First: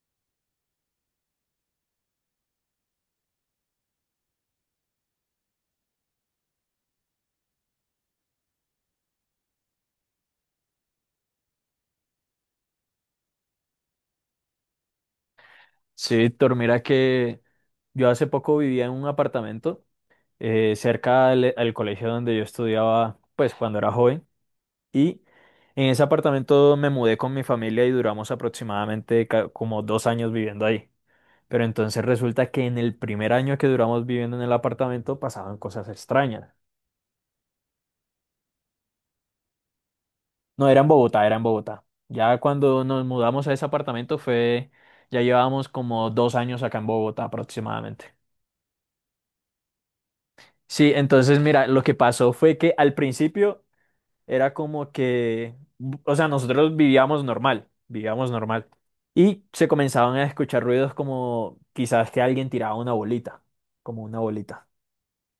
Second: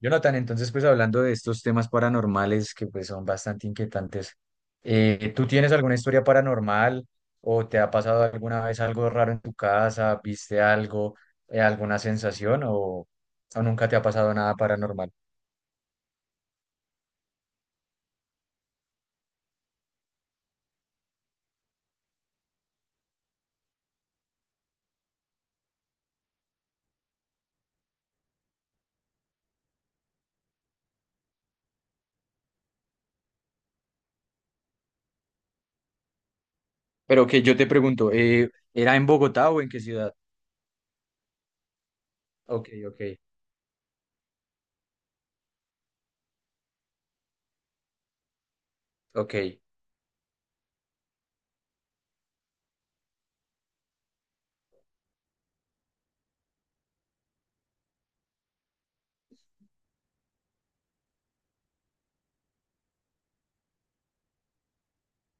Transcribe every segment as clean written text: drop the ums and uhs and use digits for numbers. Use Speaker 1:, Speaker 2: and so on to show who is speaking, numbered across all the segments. Speaker 1: Jonathan, entonces pues hablando de estos temas paranormales que pues son bastante inquietantes, ¿tú tienes alguna historia paranormal o te ha pasado alguna vez algo raro en tu casa? ¿Viste algo, alguna sensación o nunca te ha pasado nada paranormal?
Speaker 2: Sí, Víctor, mira que yo hace poco vivía en un apartamento cerca al, al colegio donde yo estudiaba, pues cuando era joven, y en ese apartamento me mudé con mi familia y duramos aproximadamente como 2 años viviendo ahí. Pero entonces resulta que en el primer año que duramos viviendo en el apartamento pasaban cosas extrañas.
Speaker 1: Pero que yo te pregunto, ¿era en Bogotá o en qué ciudad?
Speaker 2: No era en Bogotá, era en Bogotá. Ya
Speaker 1: Ok,
Speaker 2: cuando
Speaker 1: ok,
Speaker 2: nos mudamos a ese apartamento fue, ya llevábamos como 2 años acá en Bogotá aproximadamente.
Speaker 1: ok.
Speaker 2: Sí, entonces mira, lo que pasó fue que al principio era como que, o sea, nosotros vivíamos normal, vivíamos normal. Y se comenzaban a escuchar ruidos como quizás que alguien tiraba una bolita, como una bolita.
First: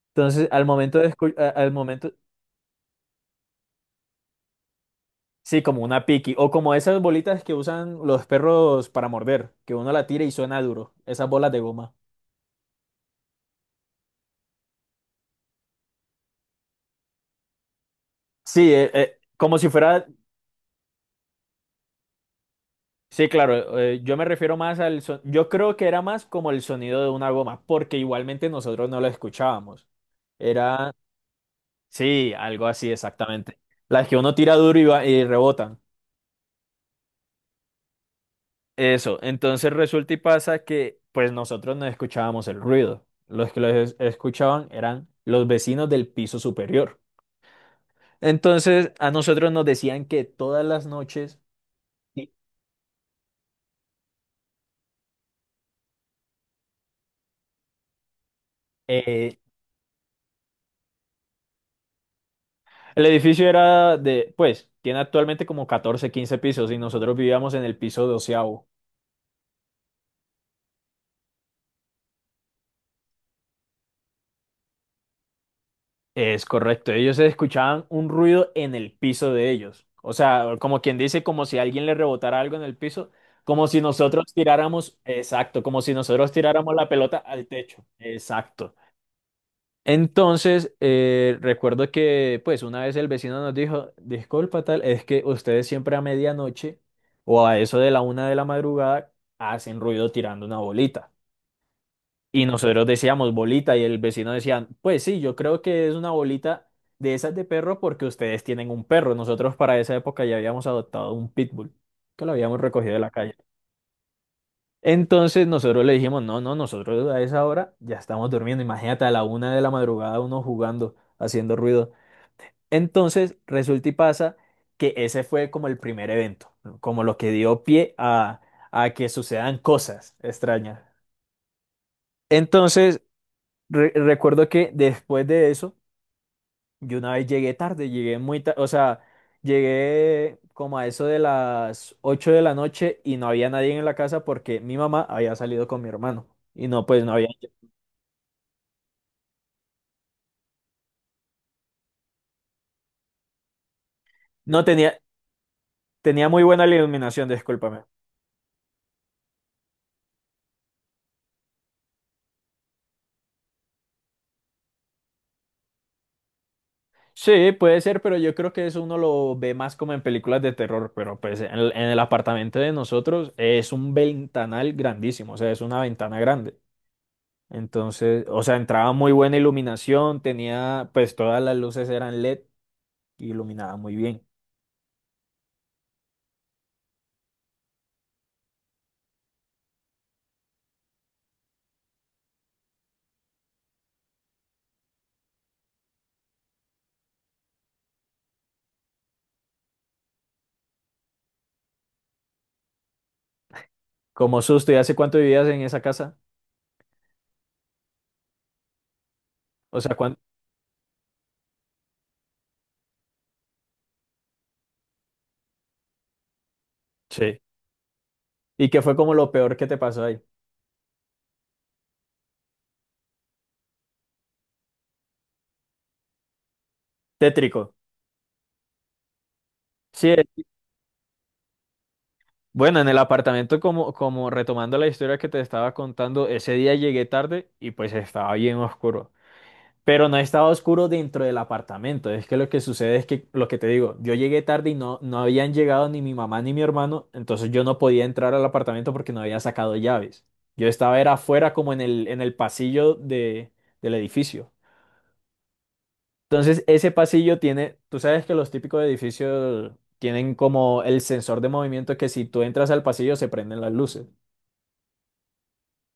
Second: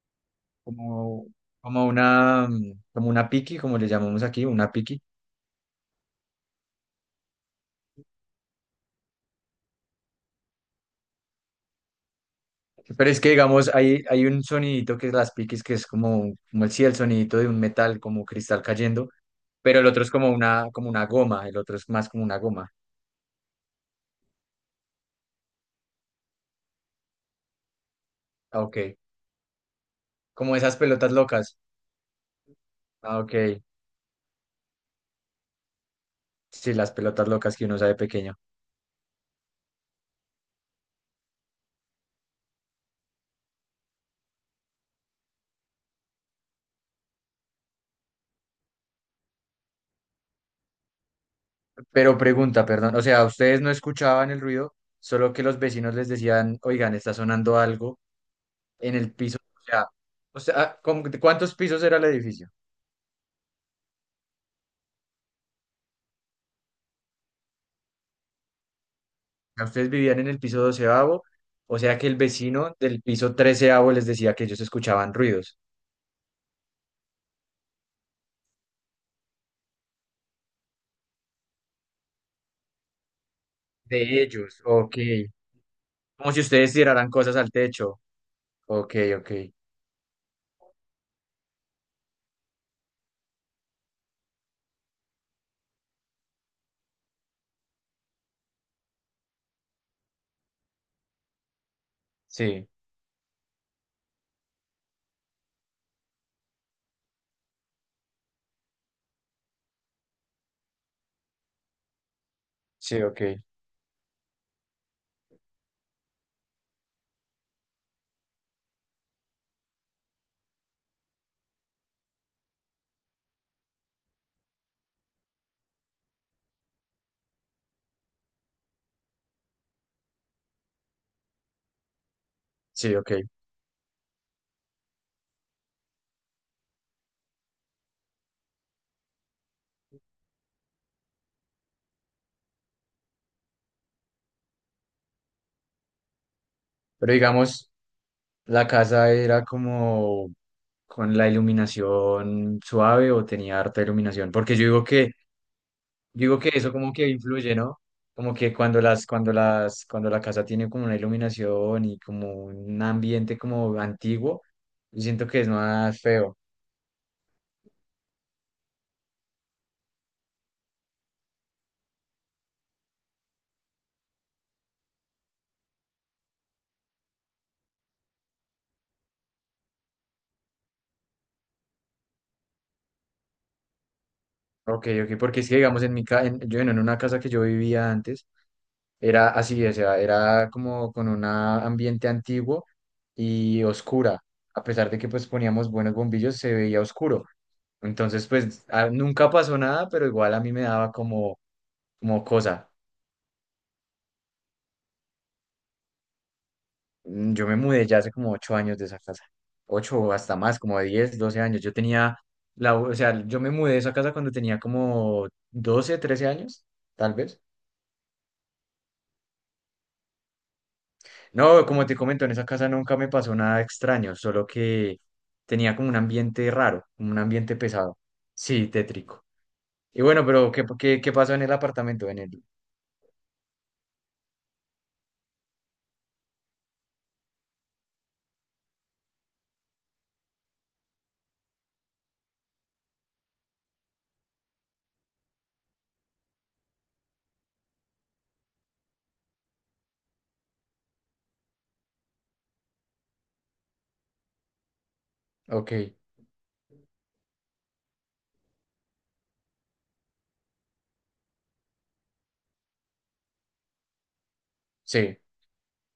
Speaker 2: Entonces, al momento de
Speaker 1: Como,
Speaker 2: escu- a- al
Speaker 1: como
Speaker 2: momento,
Speaker 1: una, mm, como una piqui, como le llamamos aquí, una piqui.
Speaker 2: sí, como una piqui, o como esas bolitas que usan los perros para morder, que uno la tira y suena duro, esas bolas de goma.
Speaker 1: Pero es que, digamos, hay un sonidito que es las piques, que es como el, sí, el sonidito de un metal, como cristal
Speaker 2: Sí,
Speaker 1: cayendo,
Speaker 2: como si
Speaker 1: pero el otro
Speaker 2: fuera.
Speaker 1: es como una goma, el otro es más como una goma.
Speaker 2: Sí, claro, yo me refiero más yo creo que era más como el sonido de una goma, porque igualmente
Speaker 1: Ah,
Speaker 2: nosotros
Speaker 1: ok.
Speaker 2: no lo escuchábamos.
Speaker 1: Como esas
Speaker 2: Era,
Speaker 1: pelotas locas.
Speaker 2: sí, algo así
Speaker 1: Ah, ok.
Speaker 2: exactamente. Las que uno tira duro y, y rebotan.
Speaker 1: Sí, las pelotas locas que uno sabe pequeño.
Speaker 2: Eso, entonces resulta y pasa que pues nosotros no escuchábamos el ruido. Los que escuchaban eran los vecinos del piso superior. Entonces a nosotros nos decían que todas las noches
Speaker 1: Pero pregunta, perdón, o sea, ustedes no escuchaban el ruido, solo que los vecinos les decían, oigan, está sonando algo en el
Speaker 2: eh,
Speaker 1: piso. O sea, ¿cuántos pisos era el edificio?
Speaker 2: el edificio era de, pues, tiene actualmente como 14, 15 pisos y nosotros vivíamos en el piso doceavo.
Speaker 1: Sea, ustedes vivían en el piso 12.º, o sea que el vecino del piso 13.º les decía que ellos escuchaban ruidos.
Speaker 2: Es correcto, ellos escuchaban un ruido en el piso de ellos. O sea, como quien dice, como si alguien le rebotara algo en el piso, como si
Speaker 1: De
Speaker 2: nosotros
Speaker 1: ellos,
Speaker 2: tiráramos,
Speaker 1: ok.
Speaker 2: exacto, como si
Speaker 1: Como
Speaker 2: nosotros
Speaker 1: si
Speaker 2: tiráramos
Speaker 1: ustedes
Speaker 2: la
Speaker 1: tiraran
Speaker 2: pelota
Speaker 1: cosas
Speaker 2: al
Speaker 1: al
Speaker 2: techo.
Speaker 1: techo.
Speaker 2: Exacto.
Speaker 1: Ok, ok.
Speaker 2: Entonces, recuerdo que, pues, una vez el vecino nos dijo, disculpa tal, es que ustedes siempre a medianoche o a eso de la una de la madrugada hacen ruido tirando una bolita. Y
Speaker 1: Sí,
Speaker 2: nosotros decíamos bolita y el vecino decía, pues sí, yo creo que es una bolita de esas de perro porque ustedes tienen un perro. Nosotros para esa época ya habíamos adoptado un pitbull que lo habíamos recogido de
Speaker 1: sí,
Speaker 2: la
Speaker 1: ok.
Speaker 2: calle. Entonces nosotros le dijimos, no, no, nosotros a esa hora ya estamos durmiendo. Imagínate a la una de la madrugada uno jugando, haciendo ruido. Entonces, resulta y pasa que ese fue como el primer evento, ¿no? Como lo que dio pie a que sucedan cosas extrañas.
Speaker 1: Sí,
Speaker 2: Entonces,
Speaker 1: ok.
Speaker 2: recuerdo que después de eso, yo una vez llegué tarde, llegué muy tarde, o sea, llegué como a eso de las 8 de la noche y no había nadie en la casa porque mi mamá había salido con mi hermano y no, pues no
Speaker 1: Pero
Speaker 2: había,
Speaker 1: digamos, la casa era como con la iluminación suave o tenía harta iluminación. Porque yo
Speaker 2: no
Speaker 1: digo
Speaker 2: tenía,
Speaker 1: que Yo
Speaker 2: tenía
Speaker 1: Digo
Speaker 2: muy
Speaker 1: que
Speaker 2: buena
Speaker 1: eso como que
Speaker 2: iluminación,
Speaker 1: influye, ¿no?
Speaker 2: discúlpame.
Speaker 1: Como que cuando la casa tiene como una iluminación y como un ambiente como antiguo, yo siento que es más feo.
Speaker 2: Sí, puede ser, pero yo creo que eso uno lo ve más como en películas de terror, pero pues en el apartamento de nosotros es un ventanal grandísimo, o sea, es una ventana grande. Entonces, o sea, entraba muy buena iluminación, tenía, pues todas las luces eran LED y iluminaba muy bien.
Speaker 1: Ok, ok, porque es que digamos en mi casa yo bueno, en una casa que yo vivía antes, era así, o sea, era como con un ambiente antiguo y oscura. A pesar de que pues poníamos buenos bombillos, se veía oscuro. Entonces, pues nunca pasó nada, pero igual a mí me daba como cosa.
Speaker 2: Como susto, ¿y hace cuánto vivías en esa casa?
Speaker 1: Yo me mudé ya hace como 8 años de esa casa.
Speaker 2: O sea,
Speaker 1: Ocho o
Speaker 2: ¿cuánto?
Speaker 1: hasta más, como de 10 12 años. O sea, yo me mudé de esa casa cuando tenía como 12 13 años, tal
Speaker 2: Sí.
Speaker 1: vez.
Speaker 2: ¿Y qué fue como lo peor que te pasó ahí?
Speaker 1: No, como te comento, en esa casa nunca me pasó nada extraño, solo que tenía como un ambiente raro, como un ambiente
Speaker 2: Tétrico.
Speaker 1: pesado. Sí, tétrico. Y
Speaker 2: Sí.
Speaker 1: bueno, pero ¿qué pasó en el apartamento?
Speaker 2: Bueno, en el apartamento, como, como retomando la historia que te estaba contando, ese día llegué tarde y pues estaba bien oscuro. Pero no estaba oscuro dentro del apartamento. Es que lo que sucede es que, lo que te digo, yo llegué tarde y no, no habían llegado ni mi mamá ni mi hermano, entonces yo no podía entrar al apartamento porque no había sacado llaves. Yo estaba era afuera como en el pasillo de, del edificio.
Speaker 1: Ok,
Speaker 2: Entonces ese pasillo tiene, tú sabes que los típicos edificios tienen como el sensor de movimiento que si tú entras al pasillo se prenden las luces.
Speaker 1: sí.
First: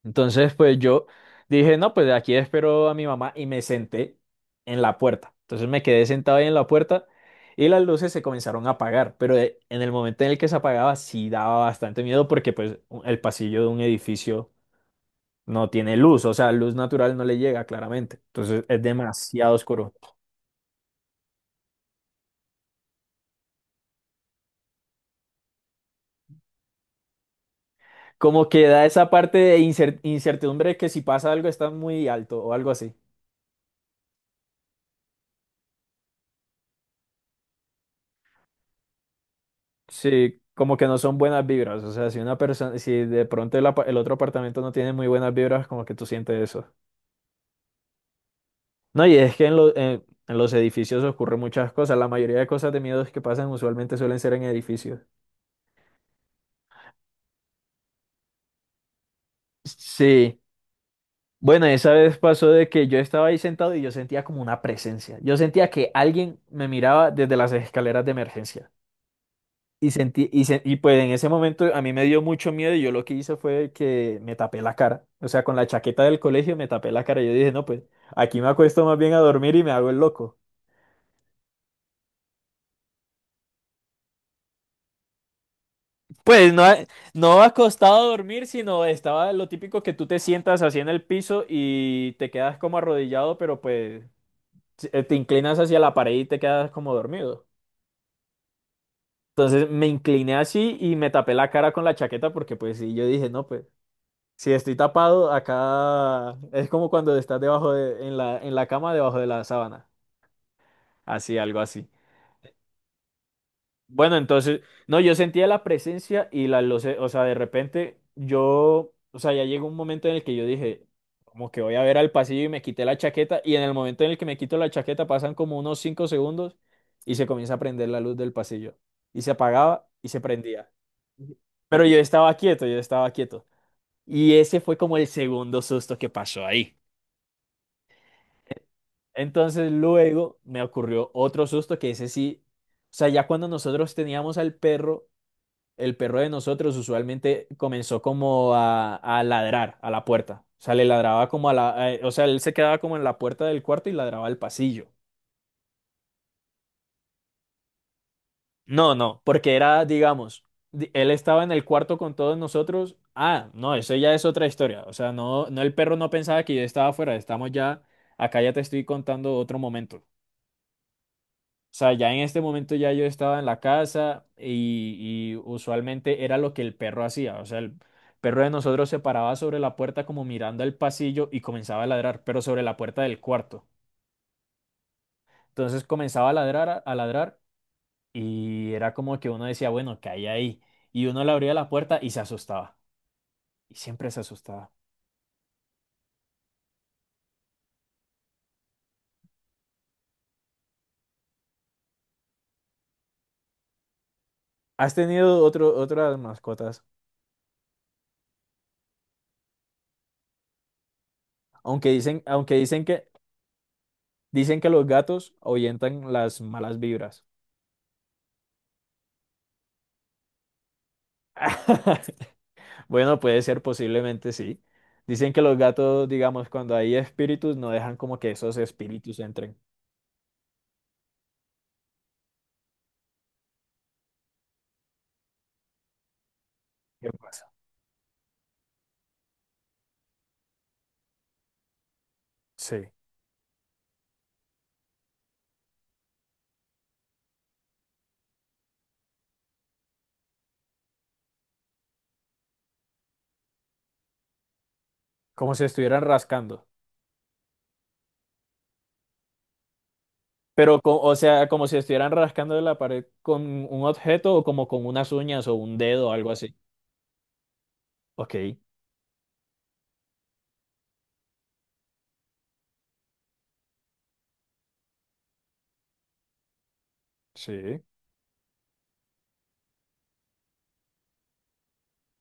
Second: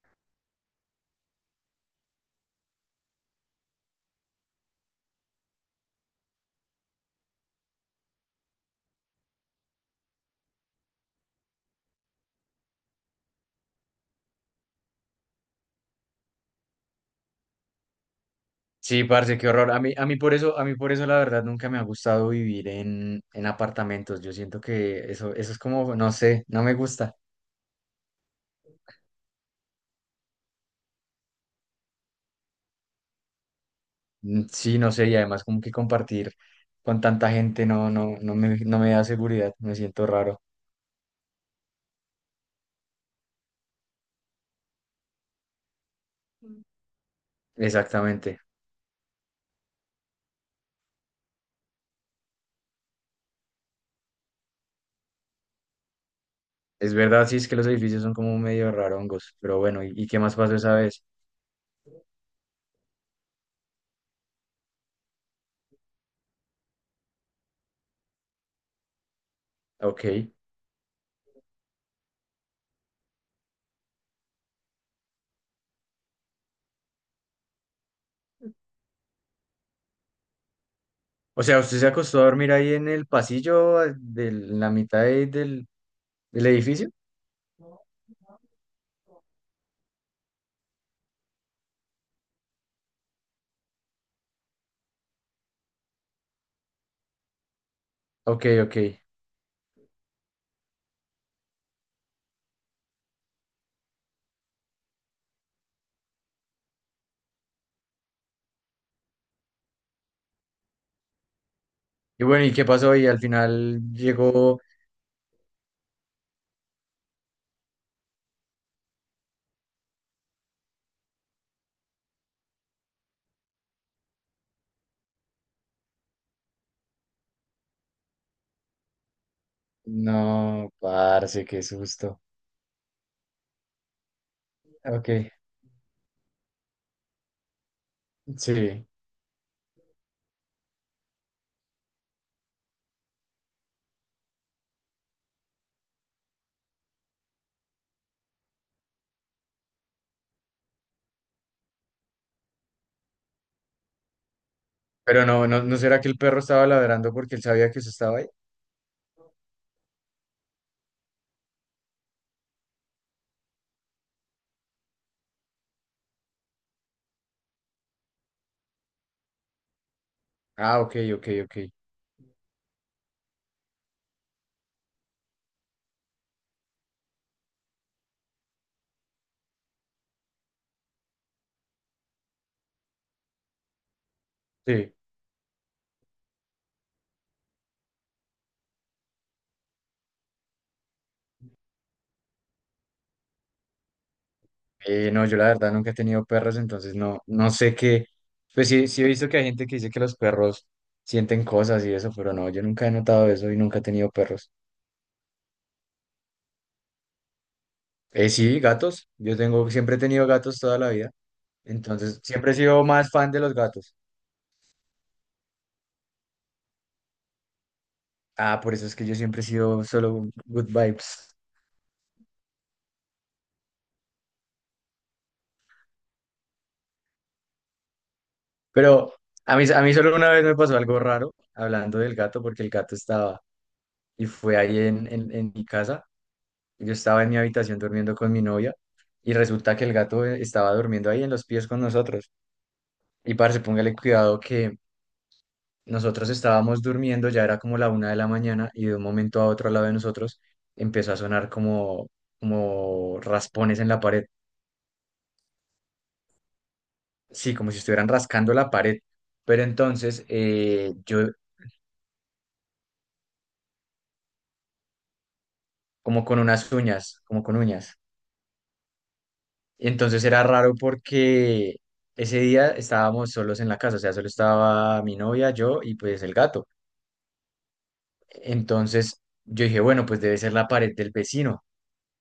Speaker 2: Entonces, pues yo dije, no, pues aquí espero a mi mamá y me senté en la puerta. Entonces me quedé sentado ahí en la puerta y las luces se comenzaron a apagar, pero en el momento en el que se apagaba sí daba bastante miedo porque pues el pasillo de un edificio no tiene luz, o sea, luz natural no le llega claramente. Entonces es
Speaker 1: Sí, parce, qué
Speaker 2: demasiado
Speaker 1: horror. A
Speaker 2: oscuro.
Speaker 1: mí, a mí por eso, a mí por eso la verdad nunca me ha gustado vivir en apartamentos. Yo siento que eso es como, no sé, no me gusta.
Speaker 2: Como que da esa parte de incertidumbre que si pasa algo está muy alto o algo así.
Speaker 1: Mm, sí, no sé, y además como que compartir con tanta gente no, no, no me da seguridad, me siento
Speaker 2: Sí,
Speaker 1: raro.
Speaker 2: como que no son buenas vibras. O sea, si una persona, si de pronto el otro apartamento no tiene muy buenas vibras, como que tú sientes eso.
Speaker 1: Exactamente.
Speaker 2: No, y es que en los edificios ocurren muchas cosas. La mayoría de cosas de miedos que pasan usualmente suelen ser en edificios.
Speaker 1: Es verdad, sí, es que los edificios son como medio rarongos, pero bueno, ¿y qué más
Speaker 2: Sí.
Speaker 1: pasó esa vez?
Speaker 2: Bueno, esa vez pasó de que yo estaba ahí sentado y yo sentía como una presencia. Yo sentía que alguien me miraba desde las escaleras de emergencia.
Speaker 1: Ok.
Speaker 2: Y pues en ese momento a mí me dio mucho miedo y yo lo que hice fue que me tapé la cara. O sea, con la chaqueta del colegio me tapé la cara. Yo dije, no, pues aquí me acuesto más bien a dormir y me hago el loco.
Speaker 1: O sea, ¿usted se acostó a dormir ahí en el pasillo, de la mitad del
Speaker 2: Pues no,
Speaker 1: edificio?
Speaker 2: no acostado a dormir, sino estaba lo típico que tú te sientas así en el piso y te quedas como arrodillado, pero pues si, te inclinas hacia la pared y te quedas como dormido.
Speaker 1: Ok, ok.
Speaker 2: Entonces me incliné así y me tapé la cara con la chaqueta porque pues sí, yo dije, no, pues. Si estoy tapado, acá es como cuando estás debajo de, en la cama, debajo de la sábana. Así, algo así.
Speaker 1: Y bueno, ¿y qué pasó? Y al final
Speaker 2: Bueno, entonces,
Speaker 1: llegó.
Speaker 2: no, yo sentía la presencia y la luz, o sea, de repente yo, o sea, ya llegó un momento en el que yo dije, como que voy a ver al pasillo y me quité la chaqueta y en el momento en el que me quito la chaqueta pasan como unos 5 segundos y se comienza a prender la luz del pasillo y se apagaba y se prendía.
Speaker 1: No, parce, qué
Speaker 2: Pero yo
Speaker 1: susto.
Speaker 2: estaba quieto, yo estaba quieto. Y ese fue como el
Speaker 1: Ok,
Speaker 2: segundo susto que pasó ahí.
Speaker 1: sí.
Speaker 2: Entonces luego me ocurrió otro susto que ese sí, o sea, ya cuando nosotros teníamos al perro, el perro de nosotros usualmente comenzó como a ladrar a la puerta. O sea, le ladraba como a la, o sea, él se quedaba como en la puerta del cuarto y ladraba al pasillo.
Speaker 1: Pero no, no, ¿no será que el perro estaba ladrando porque él sabía que usted estaba ahí?
Speaker 2: No, no, porque era, digamos, él estaba en el cuarto con todos nosotros. Ah, no, eso ya es otra historia. O sea, no, no, el perro no pensaba que yo estaba afuera. Estamos ya, acá ya te estoy contando otro momento.
Speaker 1: Ah, ok, ok, ok.
Speaker 2: O sea, ya en este momento ya yo estaba en la casa y usualmente era lo que el perro hacía. O sea, el perro de nosotros se paraba sobre la puerta como mirando el pasillo y comenzaba a ladrar, pero sobre la puerta del cuarto.
Speaker 1: Sí.
Speaker 2: Entonces comenzaba a ladrar, a ladrar y era como que uno decía, bueno, ¿qué hay ahí? Y uno le abría la puerta y se asustaba. Y siempre se asustaba.
Speaker 1: No, yo la verdad nunca he tenido perros, entonces no, no sé qué. Pues sí, sí he visto que hay gente que dice que los perros sienten cosas y eso, pero no, yo nunca he notado eso y nunca he tenido perros.
Speaker 2: ¿Has tenido otro, otras mascotas?
Speaker 1: Sí, gatos. Siempre he tenido gatos toda la vida.
Speaker 2: Aunque
Speaker 1: Entonces,
Speaker 2: dicen,
Speaker 1: siempre he
Speaker 2: aunque
Speaker 1: sido
Speaker 2: dicen que,
Speaker 1: más fan de los gatos.
Speaker 2: dicen que los gatos ahuyentan las malas vibras.
Speaker 1: Ah, por eso es que yo siempre he sido solo good vibes.
Speaker 2: Bueno, puede ser, posiblemente sí. Dicen que los gatos, digamos, cuando hay espíritus, no dejan como que esos
Speaker 1: Pero
Speaker 2: espíritus
Speaker 1: a
Speaker 2: entren.
Speaker 1: mí, a mí solo una vez me pasó algo raro hablando del gato, porque el gato estaba y fue ahí en mi casa. Yo
Speaker 2: ¿Qué
Speaker 1: estaba en mi
Speaker 2: pasa?
Speaker 1: habitación durmiendo con mi novia y resulta que el gato estaba durmiendo ahí en los pies con nosotros.
Speaker 2: Sí,
Speaker 1: Y parce, póngale cuidado que nosotros estábamos durmiendo, ya era como la 1 de la mañana y de un momento a otro al lado de nosotros empezó a sonar como raspones en la pared.
Speaker 2: como si estuvieran rascando.
Speaker 1: Sí, como si estuvieran rascando la pared. Pero entonces,
Speaker 2: Pero, o sea, como si estuvieran rascando de la pared con un objeto o como con unas uñas o un dedo o
Speaker 1: como
Speaker 2: algo
Speaker 1: con
Speaker 2: así.
Speaker 1: unas uñas, como con uñas.
Speaker 2: Ok,
Speaker 1: Y entonces era raro porque ese día estábamos solos en la casa, o sea, solo estaba mi novia, yo y pues el gato.
Speaker 2: sí,
Speaker 1: Entonces yo dije, bueno, pues debe ser la pared del vecino.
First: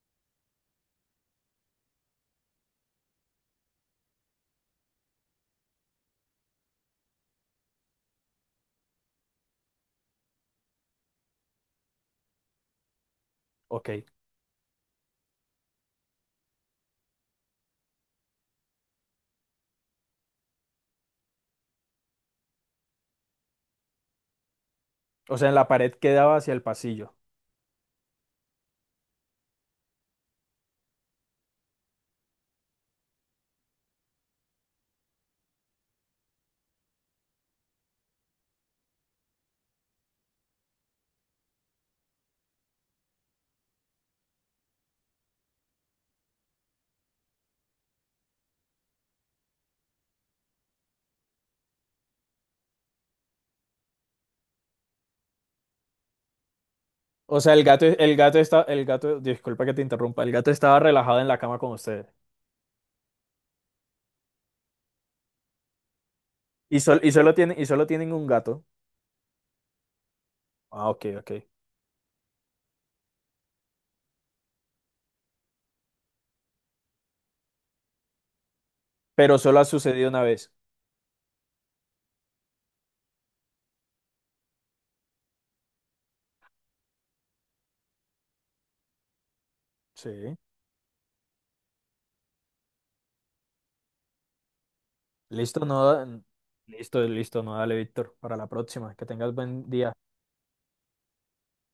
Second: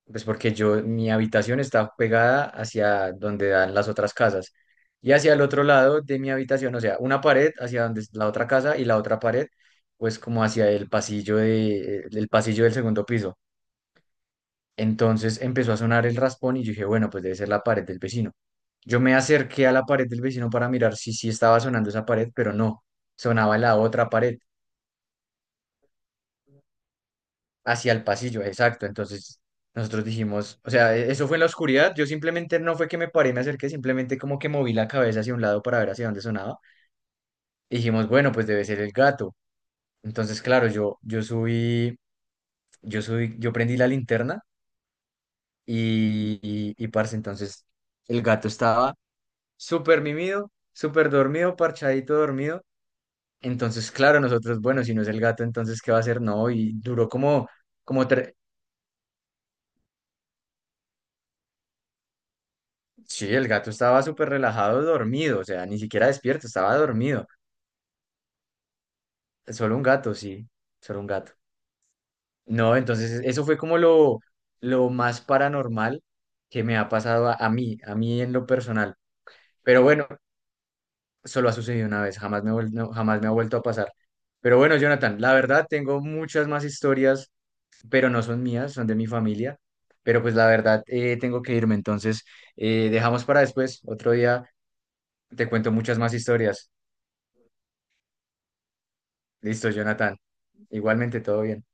Speaker 1: Pues porque mi habitación está pegada hacia donde dan las otras casas. Y hacia el otro lado de mi habitación, o sea, una pared hacia donde es la otra casa y la otra pared, pues como hacia el pasillo del segundo piso.
Speaker 2: ok.
Speaker 1: Entonces empezó a sonar el raspón y yo dije, bueno, pues debe ser la pared del vecino. Yo me acerqué a la pared del vecino para mirar si sí estaba sonando esa pared, pero no, sonaba la otra pared.
Speaker 2: O sea, en la pared quedaba hacia el pasillo.
Speaker 1: Hacia el pasillo, exacto. Entonces nosotros dijimos, o sea, eso fue en la oscuridad. Yo simplemente no fue que me paré, me acerqué, simplemente como que moví la cabeza hacia un lado para ver hacia dónde sonaba. Y dijimos, bueno, pues debe ser el gato. Entonces, claro, yo subí, yo prendí la linterna y, parce, entonces el gato estaba súper mimido, súper dormido, parchadito dormido. Entonces, claro, nosotros, bueno, si no es el gato, entonces, ¿qué va a hacer? No, y duró
Speaker 2: O
Speaker 1: como,
Speaker 2: sea,
Speaker 1: como tre-
Speaker 2: el gato, disculpa que te interrumpa, el gato estaba relajado en la cama con ustedes.
Speaker 1: Sí, el gato estaba súper relajado, dormido, o sea, ni siquiera despierto, estaba dormido.
Speaker 2: Y solo tienen un gato.
Speaker 1: Solo un gato, sí,
Speaker 2: Ah,
Speaker 1: solo
Speaker 2: ok,
Speaker 1: un
Speaker 2: ok.
Speaker 1: gato. No, entonces eso fue como lo más paranormal que me ha pasado a mí en lo personal.
Speaker 2: Pero solo ha
Speaker 1: Pero bueno,
Speaker 2: sucedido una vez.
Speaker 1: solo ha sucedido una vez, jamás no, jamás me ha vuelto a pasar. Pero bueno, Jonathan, la verdad tengo muchas más historias, pero no son mías, son de mi familia. Pero pues
Speaker 2: Sí.
Speaker 1: la verdad tengo que irme, entonces dejamos para después, otro día te
Speaker 2: Listo,
Speaker 1: cuento muchas más
Speaker 2: no,
Speaker 1: historias.
Speaker 2: listo, listo, no, dale, Víctor, para la próxima. Que tengas buen
Speaker 1: Listo,
Speaker 2: día.
Speaker 1: Jonathan. Igualmente, todo bien.